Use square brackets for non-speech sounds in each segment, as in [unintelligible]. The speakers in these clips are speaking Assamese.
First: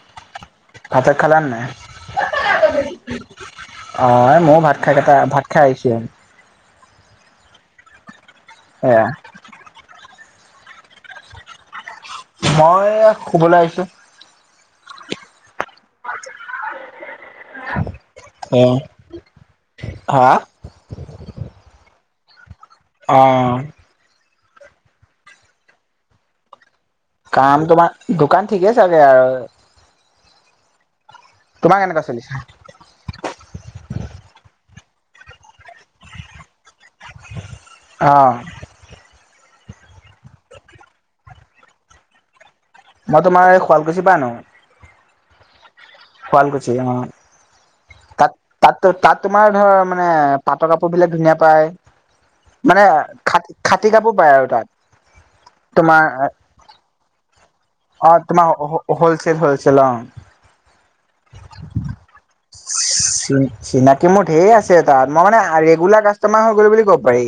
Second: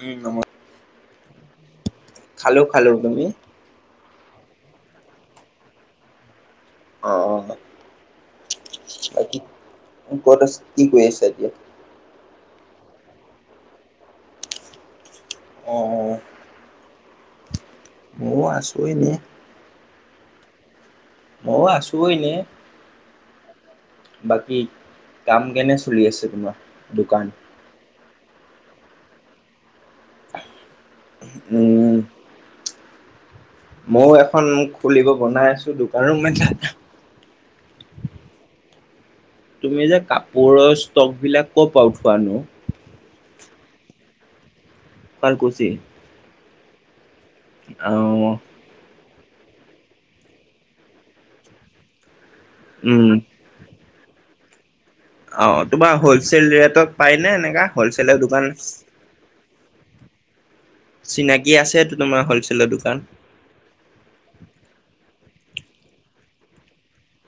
উম নম ভাত চাট খালান নাই খালো খালো তুমি [unintelligible] অ মইও ভাত খাই কেইটা ভাত খাই আহিছে আহ ব এয়া ক'ত আছা কি কৰি আছা এতিয়া মই শুবলৈ আহিছো আহ অ মইও আছো এনে হাঁ ময়ো আছো এনে অ বাকী কাম কেনে চলি আছে তোমাৰ দোকান কাম তোমাৰ দোকান ঠিকে চাগে আৰু তোমাৰ উম কেনেকুৱা চলিছে মইও এখন মুখ খুলিব বনাই আছো দোকানো এটা এটা অঁ তুমি যে কাপোৰৰ ষ্টক বিলাক ক'ত উঠোৱা নো মই তোমাৰ এই শুৱালকুছিৰ পা আনো শুৱালকুচি শুৱালকুচি অ আহ তাত তাত তাত তোমাৰ ধৰ মানে পাটৰ কাপোৰ বিলাক ধুনীয়া পায় মানে উম খা খাতি তি কাপোৰ পায় আৰু তাত অ', তোমাৰ হ'লচেল ৰেটত পায় নে এনেকা। অ' হলচেলৰ দোকান তোমাৰ হ'লচেল হ'লচেল অ'। চিনাকি আছেতো তোমাৰ হলচেলৰ দোকান চি, চিনাকি মোৰ ধেৰ আছে তাত। মই মানে ৰেগুলাৰ কাষ্টমাৰ হৈ গ'লো বুলি ক'ব পাৰি।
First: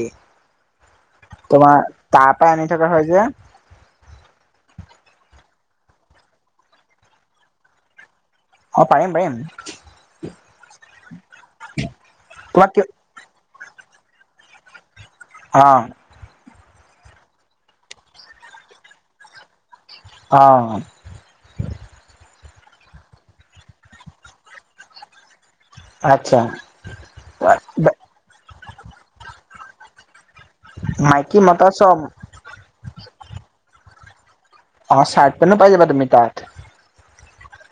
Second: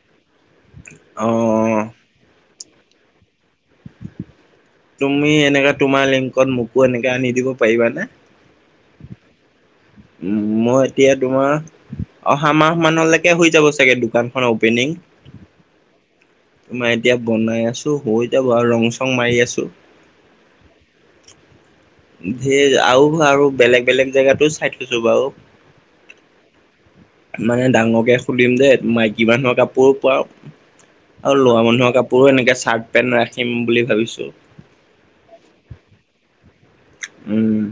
অ তোমাৰ তাত। সদায় আনি থকা হয় যে। তুমি এনেকা তোমাৰ লিংকত, মোকো এনেকে আনি দিব পাৰিবানে। অ' পাৰিম পাৰিম। উম্, মই এতিয়া তোমাৰ অহা তোমাক কি মাহ মানলৈকে হৈ যাব চাগে। চাগে দোকানখন অপেনিং। অ'। তোমাৰ এতিয়া বনাই আছো। হৈ যাব আৰু ৰং চং মাৰি আছো। অ'। ধেৰ আৰু। আৰু বেলেগ বেলেগ জেগাতো চাই থৈছো বাৰু। আচ্ছা মানে ডাঙৰকে খুলিম যেন। মাইকী মানুহৰ কাপোৰো পোৱা আৰু মাইকী ল'ৰা মতা মানুহৰ চব কাপোৰো এনেকে চাৰ্ট পেন্ট ৰাখি। ৰাখিম বুলি ভাবিছোঁ। অ' চাৰ্ট পেনো পাইজাবা তুমি তাত। উম্।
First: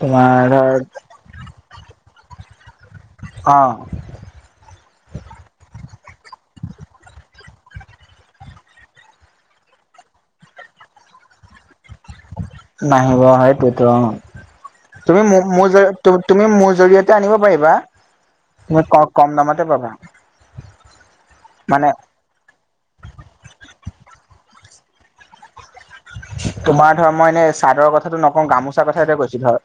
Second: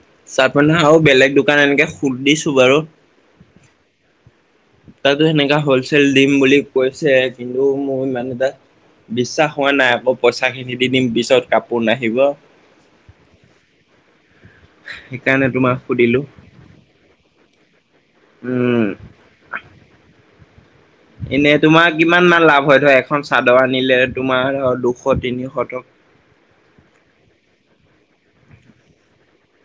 তোমাৰ চাৰ্ট পেন ধৰ আৰু বেলেগ দোকান এনেকে সুধিছো বাৰু। অ'। তাতো সেনেকা হ'লচেল দিম বুলি কৈছে। কিন্তু মোৰ ইমান এটা। বিশ্বাস হোৱা নাই। আকৌ পইচা খিনি দি দিম পিছত কাপোৰ নাহিব। নাহিব সেইটোয়েটো অ'। তুমি সেইকাৰণে তোমাক মোৰ, সুধিলো তুমি মোৰ জৰিয়তে আনিব পাৰিবা। তুমি উম ক, কম দামতে পাবা। এনেই মানে তোমাৰ কিমান মান লাভ হয় ধৰা। এখন চাদৰ আনিলে তোমাৰ। অ' দুশ তিনিশ টকা। তোমাৰ ধৰ মই এনে চাদৰ কথাটো নকওঁ। গামোচাৰ কথাটোৱে কৈছো ধৰ।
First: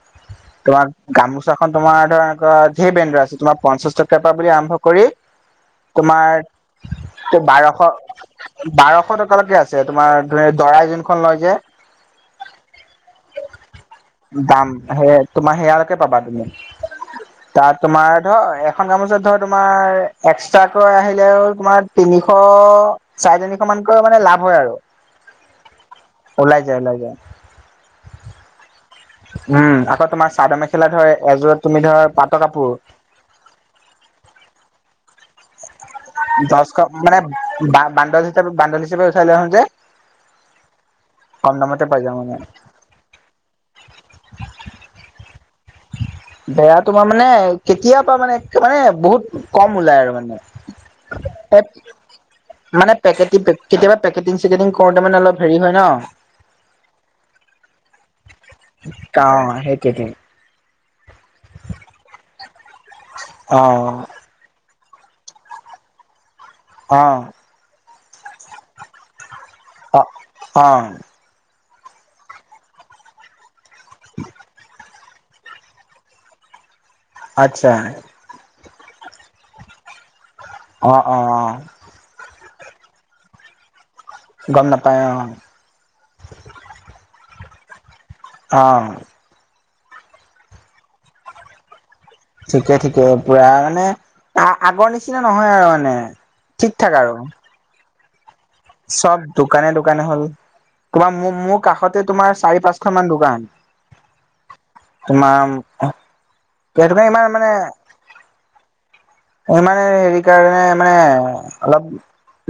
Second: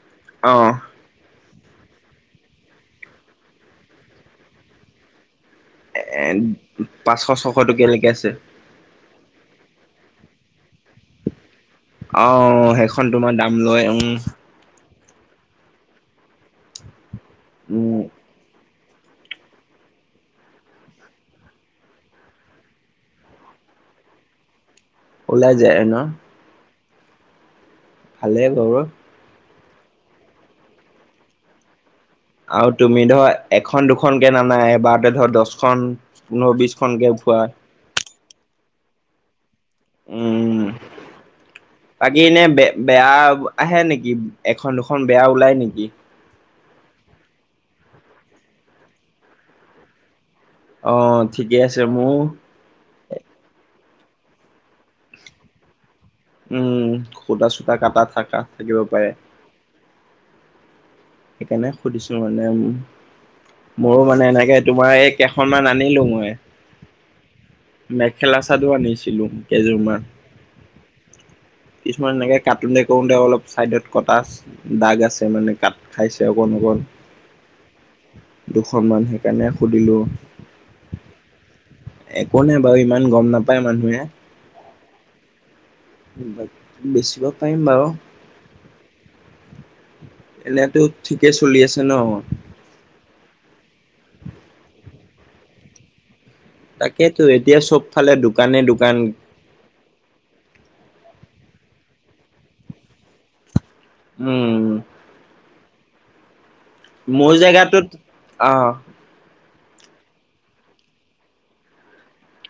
অ তোমাৰ গামোচা। গামোচাখন তোমাৰ ধৰ আকৌ, ধেই ব্ৰেণ্ডৰ আছে তোমাৰ পঞ্চাশ টকাৰ পৰা বুলি আৰম্ভ কৰি। তোমাৰ এ পাঁচশ ছশ বাৰশ, টকীয়ালৈকে আছে বাৰশ টকালৈকে আছে তোমাৰ। দৰাই যোনখন লয় যে। অহ্, সেইখন তোমাৰ দাম লয়, উম্। সেয়া, তোমাৰ সেয়ালৈকে পাবা তুমি। তাত উম তোমাৰ ধৰ। এখন গামোচা ধৰ তোমাৰ একষ্টাকৈ আহিলেও আৰু তোমাৰ তিনিশ, চাৰে তিনিশ মান। কৈও মানে লাভ হয় আৰু। ওলাই যায় আৰু ন। ওলাই যায় লাগে। ভালে টোৰ। উম্, আকৌ তোমাৰ চাদৰ মেখেলা ধৰ, এযোৰত তুমি ধৰা। আৰু তুমি ধৰা, এখন দুখনকে নানাই এবাৰতে ধৰ দশখন। দশখন মানে বানণ্ডল হিচাপে, বানণ্ডল হিচাপে উঠাই লই আহো যে। উম্। কম দামতে পাই যাওঁ বাকী মানে এনেই বে বেয়া আহে নেকি? এখন দুখন বেয়া ওলাই নেকি? কি? বেয়া তোমাৰ মানে, কেতিয়াবা মানে। মানে বহুত কম ওলাই আৰু অ মানে। ঠিকে আছে এই, মোৰ মানে পেকেটি পে। কেতিয়া পেকেটিং চেকেটিং কৰোতে মানে অলপ হেৰি হয় ন। উম্, সুটা চুটা কাটা থাকা থাকিব পাৰে। অ সেইটোৱেটো সেইকাৰণে সুধিছো মানে অ উ। মোৰো মানে এনেকে। তোমাৰ এই কেইখনমান আনিলো মই। অ'। মেখেলা চাদৰ আনিছিলো? কেইযোৰমান অ' অ' কিছুমান এনেকে কাটো তে ক'ৰো তে অলপ চাইডত কটা দাগ আছে মানে ক খাইছে অকন অকন। আচ্ছা। অকণমান সেইকাৰণে সুধিলোঁ। অ' অ' অ'। একো নাই বাৰু ইমান গ'ম নাপায় মানুহে। গ'ম নাপায় অ'। বেচিব পাৰিম বাৰু। অ'। এনেতো ঠিকে চলি আছে? ন ঠিকে ঠিকে পুৰা মানে আগৰ নিচিনা নহয় আৰু মানে। ঠিক ঠাক আৰু তাকেইতো এতিয়া চব ফালে দুব চব দোকানে দোকানে হ'ল। তোমাৰ মোৰ কাষতে তোমাৰ চাৰি পাঁচশ মান দোকান। উম। অ' সেইতো কাৰনে ইমান মোৰ মানে জেগাটোত অ', ইমানে হেৰি কাৰণে মানে অলপ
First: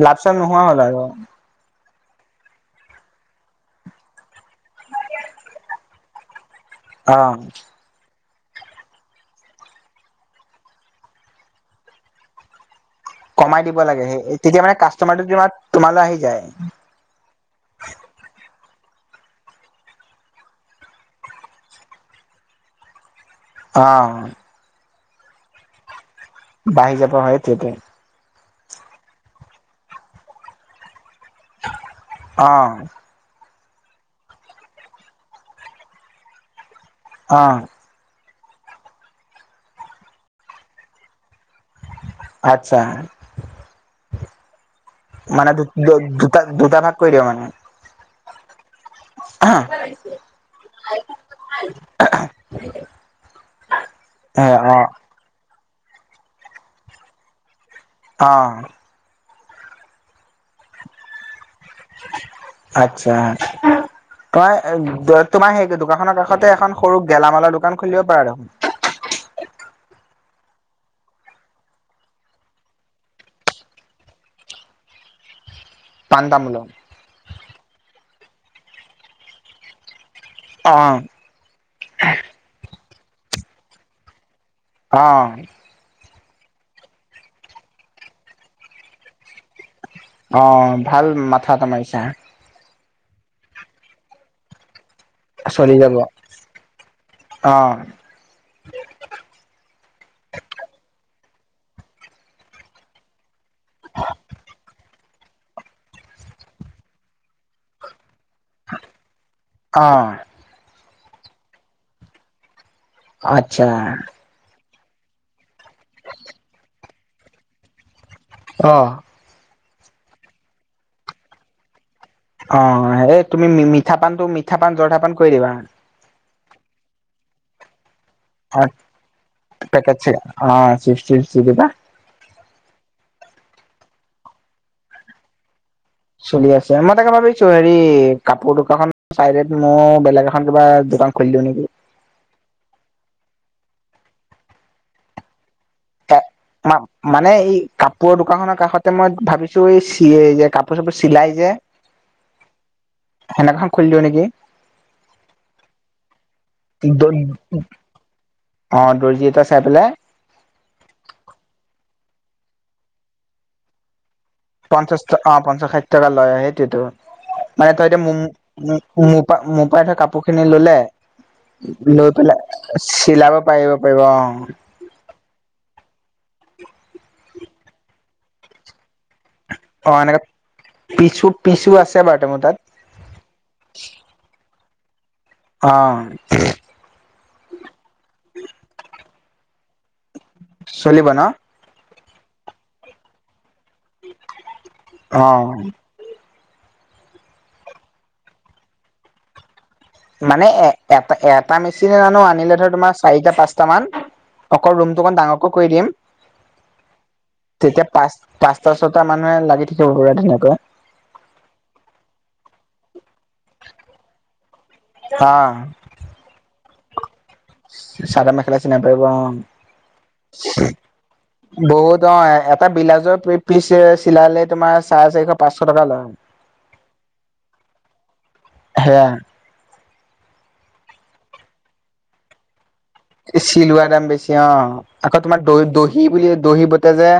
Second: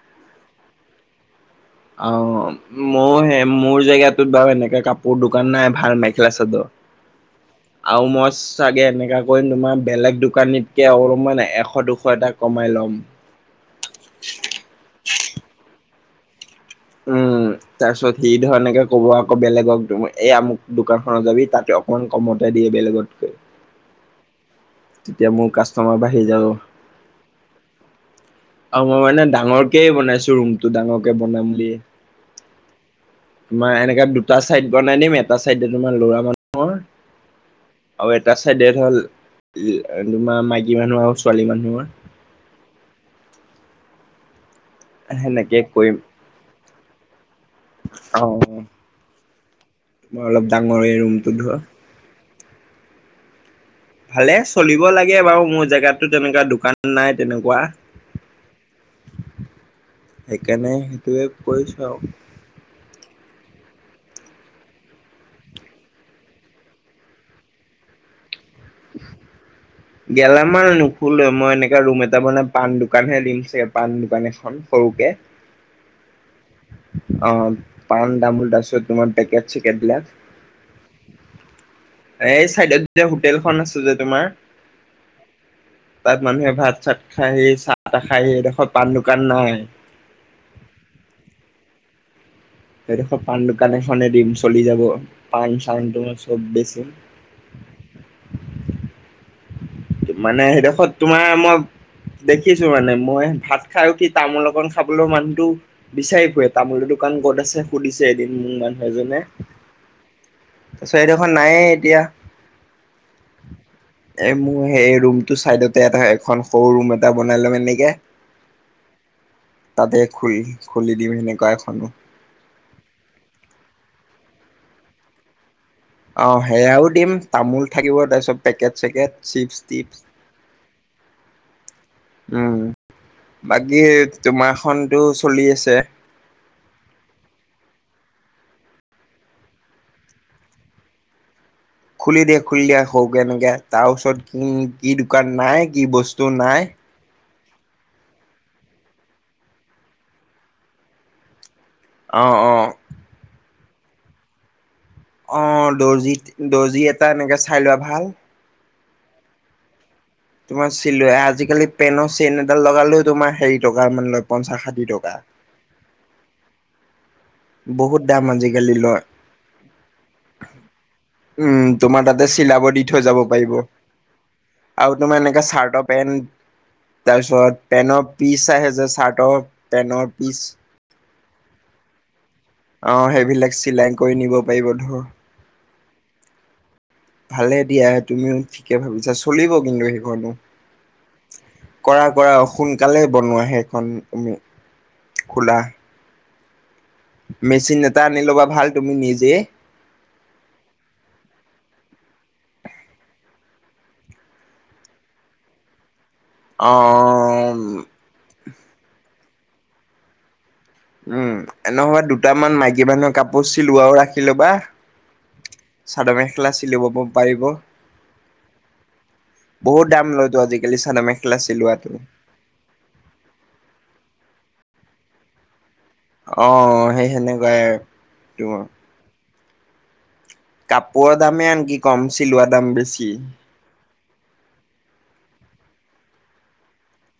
লাভ চাভ নোহোৱা হ'ল আৰু। অ' মই সে মোৰ জেগটোত বাৰু এনেকাে কাপোৰ দোকান নাই। ভাল মেখেলা চাদৰ আৰু অ'। মই চাগে, এনেকুৱা কৰি তোমাৰ বেলেগ দোকানীতকে অলপমান এশ দুশ এটা কমাই ল'ম। ক'মাই দিব লাগে, সেই তেতিয়া মানে কাষ্টমাৰটো তোমা -তোমালৈ আহি যায়। উম। তাৰ পিছত, সি ধৰ এনেকে ক'ব আকৌ বেলেগক এই আমুক দোকান খনত যাবি তাতে অকমান কমতে দিয়ে বেলেগতকৈ। অ'। তেতিয়া মোৰ কাষ্টমাৰ বাহিব বাঢ়ি যাব হয়। হেইতোৱেটো অ, মই মানে ডাঙৰকেই বনাইছো ৰুমটো ডাঙৰকে বনাম বুলিয়ে। অ তোমাৰ এনেকে দুটা চাইড বনাই দিম, এটা চাইডে তোমাৰ ল'ৰা মানুহৰ অ'। আৰু এটা চাইড হ'ল তোমাৰ মাইকী মানুহৰ আহ ছোৱালী মানুহৰ। আচ্ছা মানে সেনেকে দু- কৰিম দুটা দুটা ভাগ কৰি দিবা মানে? অ' তোমাৰ অলপ ডাঙৰ এই ৰুমটো ধৰ। [unintelligible] ভালে এ অ চলিব লাগে বাৰু, মোৰ জেগাতোত তেনেকুৱা দোকান নাই, তেনেকুৱা অ'। সেইকাৰণে, সেইটোৱে কৰিছো আৰু। উম [unintelligible] তোমাৰ- তোমাৰ সেই দোকানখনৰ কাষতে এখন সৰু গেলামালৰ দোকান খুলিব পাৰা দেখোন? [unintelligible] গেলামান নোখোলো। মই এনেকাে ৰুম এটা বনাই পাণ দোকানহে দিম চাগে, পাণ দোকান এখন। সৰুকে। [unintelligible] তামোলৰ অ' পাণ তামোল তাৰ পাছত তোমাৰ পেকেট চিকেটবিলাক। অ'। এই চাইডত যে হোটেলখন আছে যে তোমাৰ। অ'। তাত মানুহে ভাত চাত খাই চাহ তাহ খাইহি এডোখৰত পাণ দোকান নাই। অ', ভাল মাথা এটা মাৰিছো। সেইদোখৰত পান দোকান এখনেই দিম চলি যাব। পান চলি চান যাব তোমাৰ চব বেছিম। অ মানে সেইডোখৰত তোমাৰ মই দেখিছো মানে মই ভাত খাই উঠি তামোল অকন খাবলৈ মানুহটো বিচাৰি ফুৰে। তামোলটো দোকান ক'ত আছে সুধিছে এদিন মোৰ মানুহ এজনে। অহ। দোকান নায়ে এতিয়া। আচ্ছা। এ মোৰ সেই ৰুমটো চাইডতে এটা এখন সৰু ৰুম এটা বনাই লম এনেকে। অহ। তাতে খুলি খুলি দিম এনেকুৱা এখনো। অ', এই তুমি মি-মিঠা পানটো মিঠা পান জৰ্দা পান কৰি দিবা। অ', সেয়াও দিম তামোল থাকিব তাৰপিছত পেকেট চেকেট চিপ পেকেট টিপচ, অ চিপছ টিপছ দি দিবা উম। বাকী তোমাৰখনতো চলি আছে? চলি আছে। মই তাকে ভাবিছো হেৰি কাপোৰ দোকানখন চাইড মোৰ বেলেগ এখন কিবা দোকান খুলি দিওঁ নেকি? খুলি দিয়া খুলি দিয়া সৰুকে এনেকে তাৰ ওচৰত কি দোকান নাই। কি বস্তু নাই। মানে এই কাপোৰৰ দোকানখনৰ কাষতে মই ভাবিছো এই এই-চি যে কাপোৰ চাপোৰ চিলাই যে। অ', অ'। হেনেকুৱা এখন খুলিলোঁ নেকি! অ', দৰ্জিত দৰ্জি এটা এনেকে চাই লোৱা ভাল। অ', দৰ্জি এটা চাই পেলাই। তোমাৰ চিল আজিকালি পেনৰ চেইন এডাল লগালেও তোমাৰ হেৰি টকা মান ষাঠি পঞ্চাশ টকা অ' পঞ্চাশ ষাঠি টকা লৈ সেইটোৱেতো। মানে তই বহুত এতিয়া দাম আজিকালি লয় মো-মো-মোপা মোপা এটা কাপোৰ কিনি ল'লে উম তোমাৰ লৈ তাতে পেলাই চিলাব দি থৈ যাব চিলাব পাৰিব পাৰিব অ'। আৰু তোমাৰ এনেকাে চাৰ্টৰ পেণ্ট তাৰপিছত পেন্টৰ পিচ আহে যে চাৰ্টৰ পেণ্ট পিচ। পিছু আছে বাৰ আহ সেইবিলাক চিলাই কৰি নিব পাৰিব ধৰ। অ ভালে দিয়া তুমিও ঠিকে ভাবিছাচোন। চলিব কিন্তু সেইখনো। চলিব ন? কৰা কৰা সোনকালে বনোৱা হেইখন উম অ খোলা। মেচিন এটা আনি ল'বা ভাল তুমি নিজে। মানে এ-এটা-এটা মেচিনে নানো আনিলে ধৰ তোমাৰ চাৰিটা পাঁচটা মান। অকণ ৰুমটো অকণমান ডাঙৰকৈ কৰি দিম। অ', অ', অ', তেতিয়া পাঁচ উম। পাঁচটা ছটা মানুহে লাগি থাকিব পৰা ধুনিয়া কৈ। উম, এনে হয় দুটামান মাইকী মানুহক কাপোৰ চিলোৱাও ৰাখি ল'বা। অ চাদৰ মেখেলা চিলাব চাদৰ মেখেলা চিলাব লাগিব অ'। বহুত দাম লয়তো আজিকালি চাদৰ মেখেলা চিলোৱাটো বহুত অ' এটা বিলাউজৰ পিচ চি-চিলালে তোমাৰ চাৰে চাৰিশ পাঁচ অ', সেই সেনেকুৱাই আৰু তোমাৰ। সেয়া কাপোৰৰ দামে আনকি কম চিলোৱা দাম বেছি। চিলোৱা দাম বেছি অ', আকৌ তোমাৰ দহ-দহি বুলি দহি বোটে যে?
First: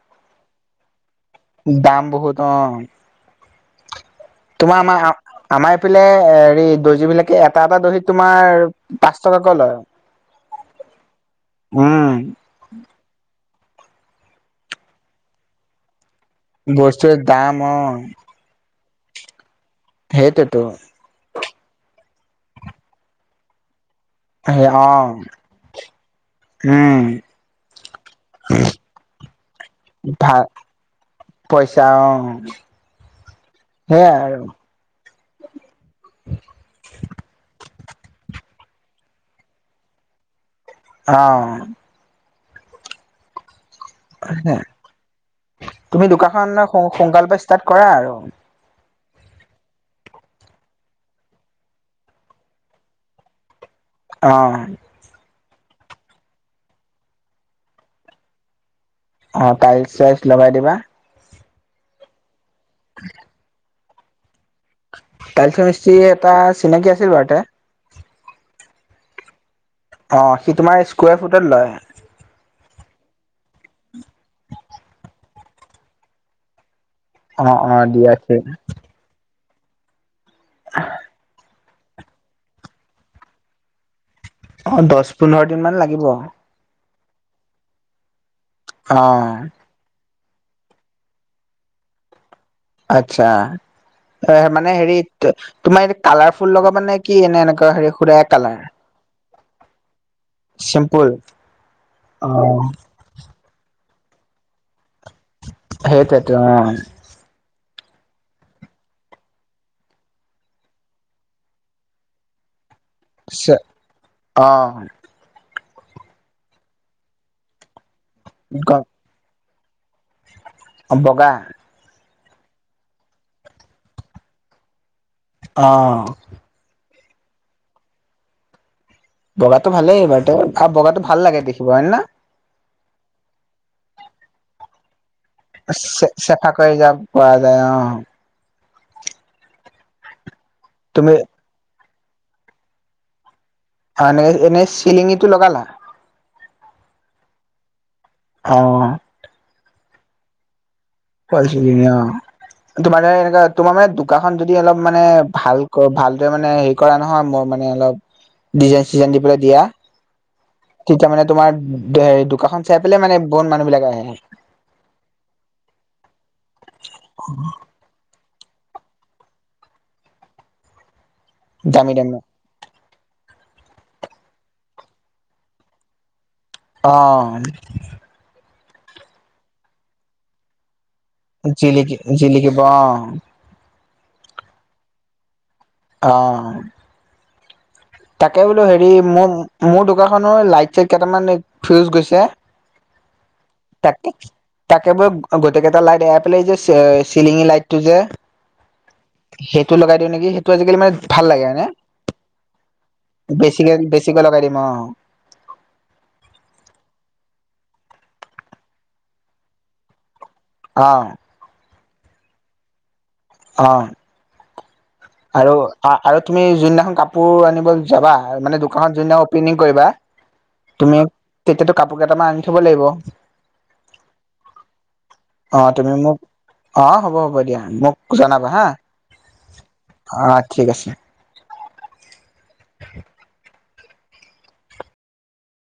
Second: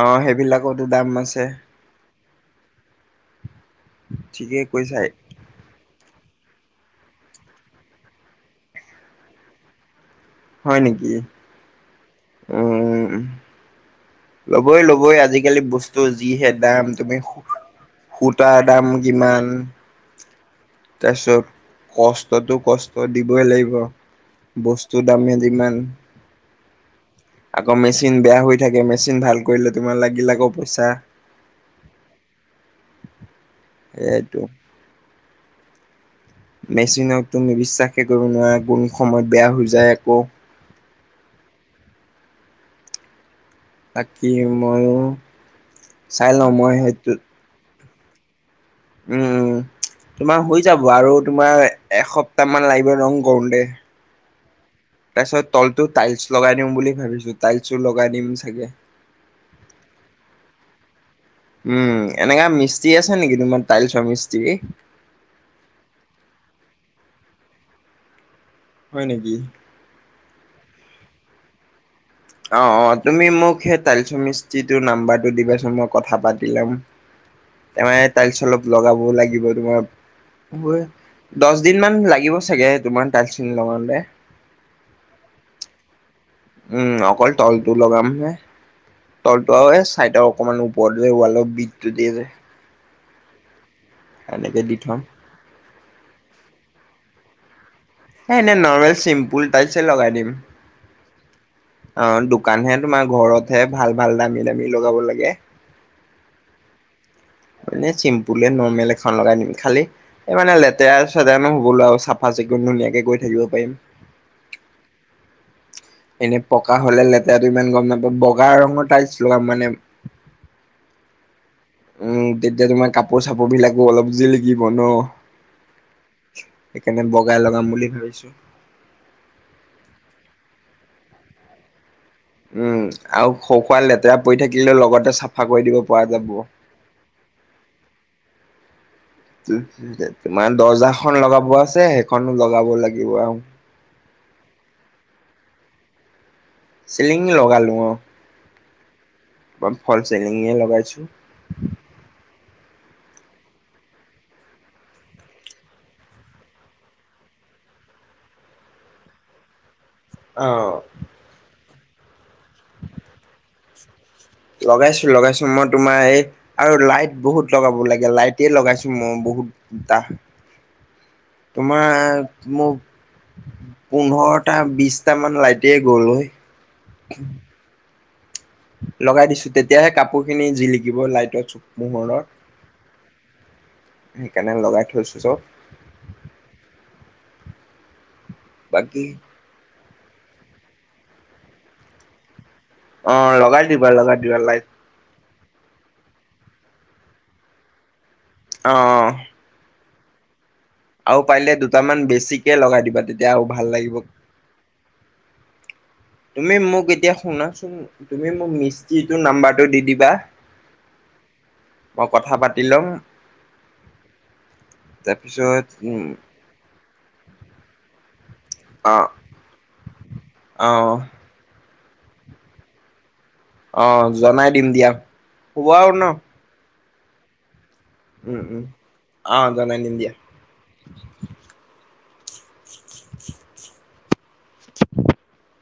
অ সেইবিলাকতো দাম আছে দাম বহুত অ'। ঠিকেই তোমাৰ কৈছা আমাৰ আমাৰ এইফালে হে দৰ্জী বিলাকে এটা, এটা দহিত তোমাৰ পাঁচ টকাকৈ লয়। হয় নেকি? উম [inaudible] ল'বই, ল'বই আজিকালি বস্তু। ত যিহে দাম বস্তুৰ তুমি দাম সূতা। অ, সূতাৰ দাম যিমান সেইটোতো তাৰপিছ কষ্ট দিবই লাগিব, সেই অ, বস্তু দামহে যিমান। উম। আকৌ মেচিন বেয়া হৈ থাকে, মেচিন ভাল কৰিলে তোমাৰ লাগিল ভাল আকৌ পইচা। পইচা অ', সেইয়াই এইটো আৰু। একোয়েই কৰিব নোৱাৰে, কোন সময়ত বেয়া হৈ যায় আকৌ। অ'। বাকী ময়ো তুমি চাই লওঁ দোকনখন মই সেইটোত সোনকালৰ পৰা ষ্টাৰ্ট কৰা আৰু। উম, তোমাৰ হৈ যাব আৰু তোমাৰ এসপ্তাহ মান লাগিব ৰং কৰোঁতে। অ'। তাৰপিছত তলটো টাইলছ লগাই দিম বুলি ভাবিছোঁ, টাইলছ লগাই দিম চাগে। অ', টাইলছ-চাইলছ লগাই দিবা। উম, এনেকা মিস্ত্ৰী আছে নেকি তোমাৰ তাইলছৰ মিস্ত্ৰী। টাইলচৰ মিস্ত্ৰী এটা চিনাকি আছিল বাৰু ইয়াতে। হয় নেকি? অ', সি তোমাৰ স্কাৰ ফুটত লয়। অ', অ' তুমি মোক সেই তালিচ মিস্ত্ৰীটো নাম্বাৰটো দিবাচোন মই কথা পাতি লম। অ, অ, তাৰমানে দিয়া আছে টাইলচ অলপ লগাব লাগিব। তোমাৰ দহ দিন মান লাগিব চাগে তোমাৰ টাইলচ খিনি লগাওঁতে। অ', দহ পোন্ধৰ দিন মান লাগিব। উম, অকল তলটো লগাম হে তলটো আৰু চাইডৰ। অকমান ওপৰত ৱালত যে বিতটো দিয়ে যে। অচ্ছা সেনেকে মানে দি হেৰি থম। তোমা কালাৰফুল লগাব মানে কি? এনে এনেকুৱা হেৰি। সুদাই এ, এনেই নৰ্মেল চিম্পুল টাইছ লগাই দিম। চিম্পল। অ', দোকানহে তোমাৰ ঘৰতহে ভাল, ভাল দামী, দামী লগাব লাগে। সেইটোৱেই টো অ'। মানে চিম্পুল নৰ্মেল এখন লগাই দিম, খালি এই মানে লেতেৰা চেতেৰা নহ'বলে আৰু চাফা চিকুণ ধুনীয়াকে। গৈ থাকিব পাৰিম। অ'। এনেই পকা হ'লে লেতেৰাটো ইমান গম নাপায়, বগা ৰঙৰ টাইলছ লগাম মানে। বগা? উম, তেতিয়া তোমাৰ কাপোৰ চাপোৰ বিলাকো অলপ জিলিকিব ন। অ'। সেইকাৰণে বগাই লগাম বুলি ভাবিছোঁ। বগাটো ভালেই এইবাৰ আৰু বগাটো ভাল লাগে দেখিব হয়ে ন? উম, আৰু সৰু খুৰা লেতেৰা পৰি থাকিলেও লগতে চা চ-চেফা কৰি যাব পোৱা যায় অ'। তোমাৰ দৰ্জা তুমি খন লগাব আছে। খনো লগাব লাগিব আৰু। অ এনেই এনেই চিলিঙিটো লগালা চিলিং লগালো অ অ ফলচ চিলিঙে লগাইছো ফলছ চিলিঙি অ তোমাৰ দৰে এনেকা তোমাৰ মানে দোকানখন যদি অলপ মানে ভাল ভালদৰে মানে হেৰি কৰা নহয় মানে অলপ ডিজাইন চিজাইন দি পেলাই দিয়া অ'। তেতিয়া মানে তোমাৰ হেৰি দোকানখন চাই পেলাই মানে বহুত মানুহ বিলাক আহে লগাইছো লগাইছো মই তোমাৰ এই আৰু লাইট বহুত লগাব লাগে লাইট টেই লগাইছো মই বহুত টা দামী তোমাৰ দামী মোৰ পোন্ধৰটা বিচটা মান লাইতে গ'ল অই অ লগাই দিছো তেতিয়াাহে কাপোৰ খিনি জিলিকি কিব লাইটৰ চুপ জিলিকি জিলিকিব অ', মোহৰত সেইকাৰণে লগাই থৈছো চব অ তাকে বোলো হেৰি বাকী মোৰ মোৰ দোকানখনৰ লাইট চাইট কেইটামান ফিউজ গৈছে অ লগাই দিবা তাক লগাই দিবা লাইট তাকেব গোটে কেইটা লাইট এৰাই পেলাই এই যে চিলিঙি লাইট টো যে আহ ত আজিকালি মানে ভাল লাগে মানে দুটামান বেছিকে লগাই দিবা তেতিয়া আৰু ভাল বেছিকে লাগিব বেছিকে লগাই দিম অ তুমি মোক এতিয়া শুনাচোন তুমি মোক মিস্ত্ৰীটো নাম্বাৰটো দি দিবা অ মই কথা পাতি লম। অ', আৰু তাৰপিছত উম আৰু তুমি যোনদিনাখন কাপ কাপোৰ আনিব যাবা মানে দোকান অ জুনদিনা অপেনিং কৰিবা অ তুমি তেতিয়া টো কাপোৰ কেইটামান আনি থ'ব লাগিব। অ', জনাই দিম দিয়া অ হ'ব তুমি আৰু ন। মোক অ', হ'ব হ'ব দিয়া মোক উম', জনাবা হা উম', অ', জনাই দিম দিয়া অ', ঠিক আছে। [inaudible] [unintelligible]